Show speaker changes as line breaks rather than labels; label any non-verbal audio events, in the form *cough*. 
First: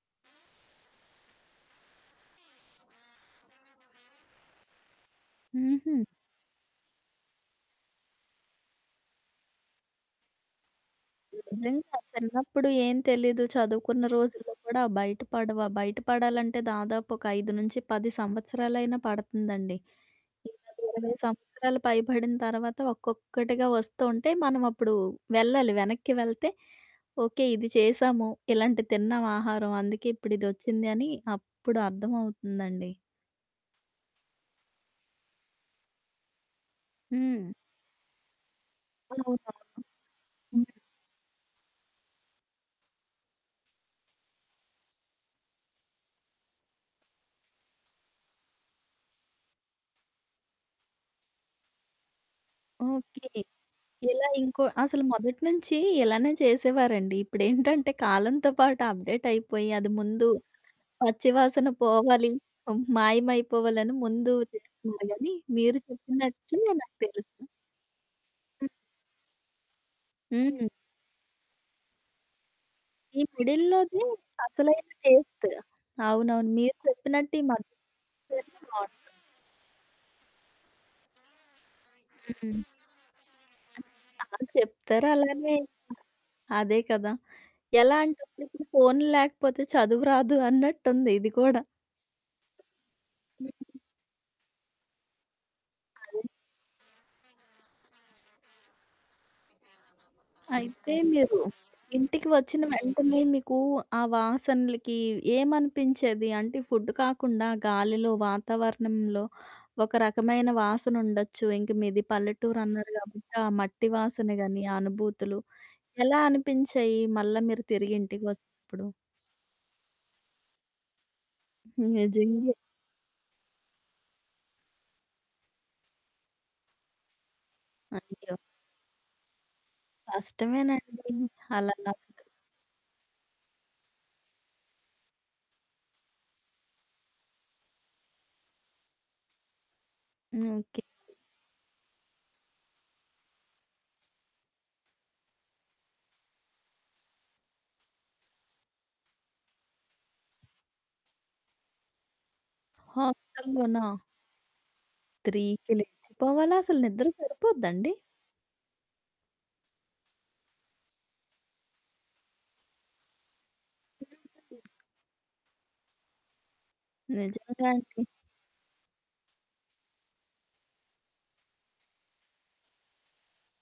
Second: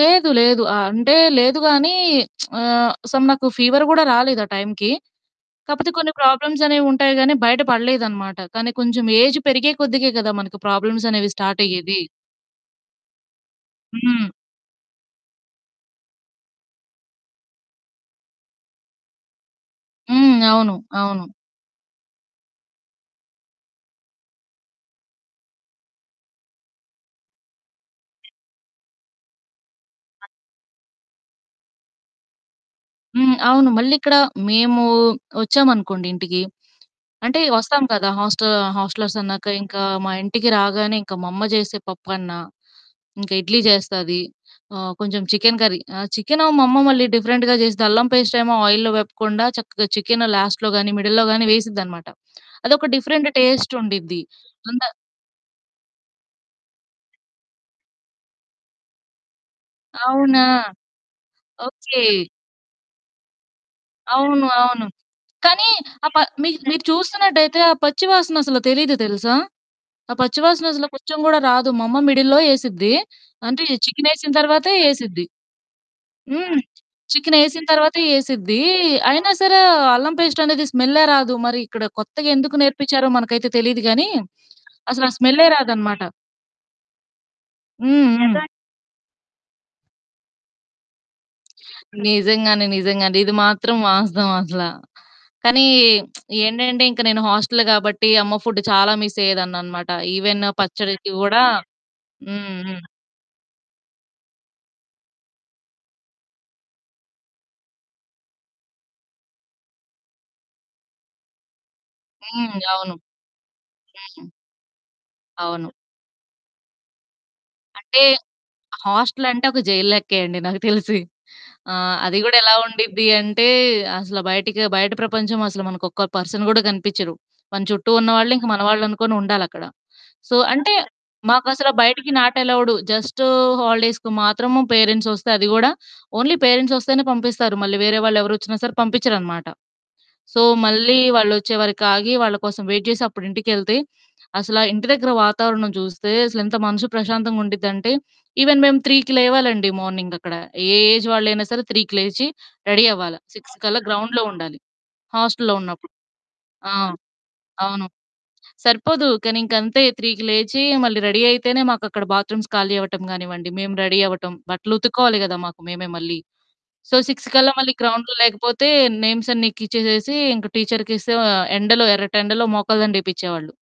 లేదు లేదు. ఆ! అంటే లేదు గానీ, *smacks lips* ఆహ్, సమ్ నాకు ఫీవర్ గూడా రాలేదు ఆ టైంకి. కాకపోతే
హుహు.
కొన్ని ప్రాబ్లమ్స్ అనేవి ఉంటాయి గానీ, బయట పడలేదనమాట. కానీ, కొంచం ఏజ్ పెరిగే కొద్దికే కదా మనకు ప్రాబ్లమ్స్ అనేవి స్టార్ట్ అయ్యేది.
నిజంగా, చిన్నప్పుడు ఏం తెలీదు. చదువుకున్న
హ్మ్.
రోజుల్లో కూడా బయట పడవు. ఆ బయట పడాలంటే దాదాపు ఒక 5-10 సంవత్సరాలైనా పడుతుందండి.
హ్మ్.
ఇంక
అవును.
20
అవును.
సంవత్సరాలు పైబడిన తర్వాత ఒక్కొక్కటిగా వస్తూ ఉంటే, మనం అప్పుడు వెళ్ళాలి వెనక్కి వెళ్తే, ఓకే ఇది చేశాము, ఇలాంటిది తిన్నాం ఆహారం, అందుకే
ఆ!
ఇప్పుడు ఇదోచ్చిందని అప్పుడు అర్థమవుతుందండి.
హ్మ్. అవును. మళ్ళిక్కడ మేమూ వచ్చామనుకోండి ఇంటికి, అంటే
హ్మ్.
వస్తాం కదా! హాస్టా హాస్టలర్స్ అన్నాక
అవునా?
ఇంక మా ఇంటికి
హ్మ్.
రాగానే, ఇంక మా అమ్మ చేసే పప్పన్నా, ఇంక ఇడ్లీ జేస్తది. ఆ! కొంచెం చికెన్ కర్రీ ఆ! చికెను మా అమ్మ మళ్ళీ డిఫరెంట్‌గా జేస్తది, అల్లం పేస్ట్ ఏమో ఆయిల్లో వేపకుండా చక్కగా చికెను లాస్ట్‌లో గానీ, మిడిల్‌లో గానీ వేసిద్దనమాట. అదొక
ఓకే.
డిఫరెంటు టేస్ట్ ఉండిద్ది.
ఇలా ఇంకో
అంత
అసలు మొదటి నుంచి ఇలానే చేసేవారండి. ఇప్పుడేంటంటే కాలంతో పాటు అప్‌డేట్ అయిపోయి అది ముందు,
అవునా!
పచ్చి వాసన
ఓకే.
పోవాలి, మాయమైపోవాలని ముందు
అవును. అవును.
చేస్తున్నారు గానీ,
కానీ,
మీరు
ఆ ప
చెప్పినట్టే
మీకు మీరు
నాకు తెలుసు.
చూస్తున్నట్టయితే ఆ పచ్చి వాసనసలు
హ్మ్.
తెలీదు తెలుసా? ఆ
హ్మ్.
పచ్చివాసన అసలు కొంచం కూడా రాదు మా అమ్మ మిడిల్‌లో ఏసిద్ది,
ఈ
అంటే
మిడిల్‌లోది
చికెనేసిన తర్వాతే
అసలైన
ఏసిద్ది.
టేస్ట్. అవునవును.
హ్మ్.
మీరు చెప్పినట్టు ఈ
చికెనేసిన
మధ్యలో
తర్వాత ఏసిద్ది.
బావుంటుంది.
అయిన సరే అల్లం పేస్ట్ అనేది స్మెల్లే రాదు. మరిక్కడ కొత్తగా ఎందుకు
హ్మ్.
నేర్పించారో మనకైతే తెలీదు గానీ,
ఆ!
అసలు
చెప్తారు
ఆ స్మెల్లే
అలానే.
రాదనమాట.
అదే కదా! ఎలా
హ్మ్.
అంటేనండి
హ్మ్.
ఇప్పుడు ఫోను లేకపోతే చదువు రాదు అన్నట్టుంది ఇది కూడా.
నిజంగానే, నిజంగానే ఇది
హ్మ్.
మాత్రం వాస్తవం అసల. కానీ,
అది
*smacks lips* ఏంటంటే ఇంక నేను హాస్టల్ గాబట్టి అమ్మ ఫుడ్ చాలా మిస్ అయ్యేదాన్ననమాట. ఈవెన్ ఆ
అయితే
పచ్చడికి
మీరు,
కూడా
ఇంటికి
హ్మ్.
వచ్చిన
హ్మ్.
వెంటనే మీకూ ఆ వాసనలకి ఏమనిపించేది? అంటే ఫుడ్ కాకుండా గాలిలో, వాతావరణంలో ఒక రకమైన వాసనుండొచ్చు. ఇంక మీది
హ్మ్.
పల్లెటూరన్నారు
అవును.
కాబట్టి ఆ మట్టి
హ్మ్.
వాసన గానీ, ఆ అనుభూతులు
అవును.
ఎలా అనిపించాయి, మళ్ళా మీరు తిరిగి
అంటే,
ఇంటికి వచ్చినప్పుడు?
హాస్టల్ అంటే ఒక జైల్ లెక్కే అండి నాకు తెలిసి. ఆ!
హ్మ్.
అది గూడా ఎలా
నిజంగే.
ఉండిద్ది అంటే, అసలు బయటికి బయట ప్రపంచం అసలు మనకొక్క పర్సన్ గూడా కనిపించరు. మన చుట్టూ ఉన్నవాళ్ళు
అయ్యో!
ఇంక మనవాళ్ళనుకోని ఉండాలక్కడ. సో, అంటే,
కష్టమేనండి.
మాకసల
అలా న
బయటికి
స్క్
నాట్ అలోవ్‌డు. జస్టు హాలిడేస్‌కు మాత్రము పేరెంట్స్ వస్తే అది గూడా, ఓన్లీ పేరెంట్స్ ఒస్తేనే పంపిస్తారు. మళ్ళీ వేరే వాళ్ళెవరొచ్చినా సరే పంపించరనమాట. So,
okay.
మళ్ళీ వాళ్ళు వచ్చేవారికి ఆగి, వాళ్ళ కోసం వెయిట్ చేసి అప్పుడు ఇంటికెళ్తే, అసలా ఇంటి దగ్గర వాతావరణం చూస్తే అసలెంత మనసు ప్రశాంతంగా ఉండిద్దంటే, ఈవెన్ మేము 3కి లేవాలండి మార్నింగ్ అక్కడ. ఏ ఏజ్ వాళ్ళైనా సరే 3కి లేచి రెడీ అవ్వాలా. 6 కల్లా
హాస్టల్‌లోనా?
గ్రౌండ్‌లో ఉండాలి. హాస్టల్‌లో
3కి
ఉన్నప్పుడు.
లేచిపోవాలా?
ఆ!
అసలు నిద్ర సరిపోద్దా
అవును.
అండి?
సరిపోదు. కానీ ఇంకంతే 3కి లేచి మళ్ళీ రెడీ అయితేనే మాకక్కడ బాత్‌రూమ్స్ ఖాళీ అవ్వటం గానివ్వండి, మేము రెడీ అవ్వటం.
హ్మ్.
బట్టలు ఉతుక్కోవాలి కదా! మాకు మేమే మళ్ళీ. సో, 6 కల్లా
నిజంగా
మళ్ళీ
అండి.
గ్రౌండ్‌లో లేకపోతే, నేమ్స్ అన్నీ ఎక్కిచ్చేసేసి ఇంక టీచర్‌కిస్తే ఆ ఎండలో ఎర్రటెండలో మోకాలు దండ ఏపిచ్చేవాళ్ళు.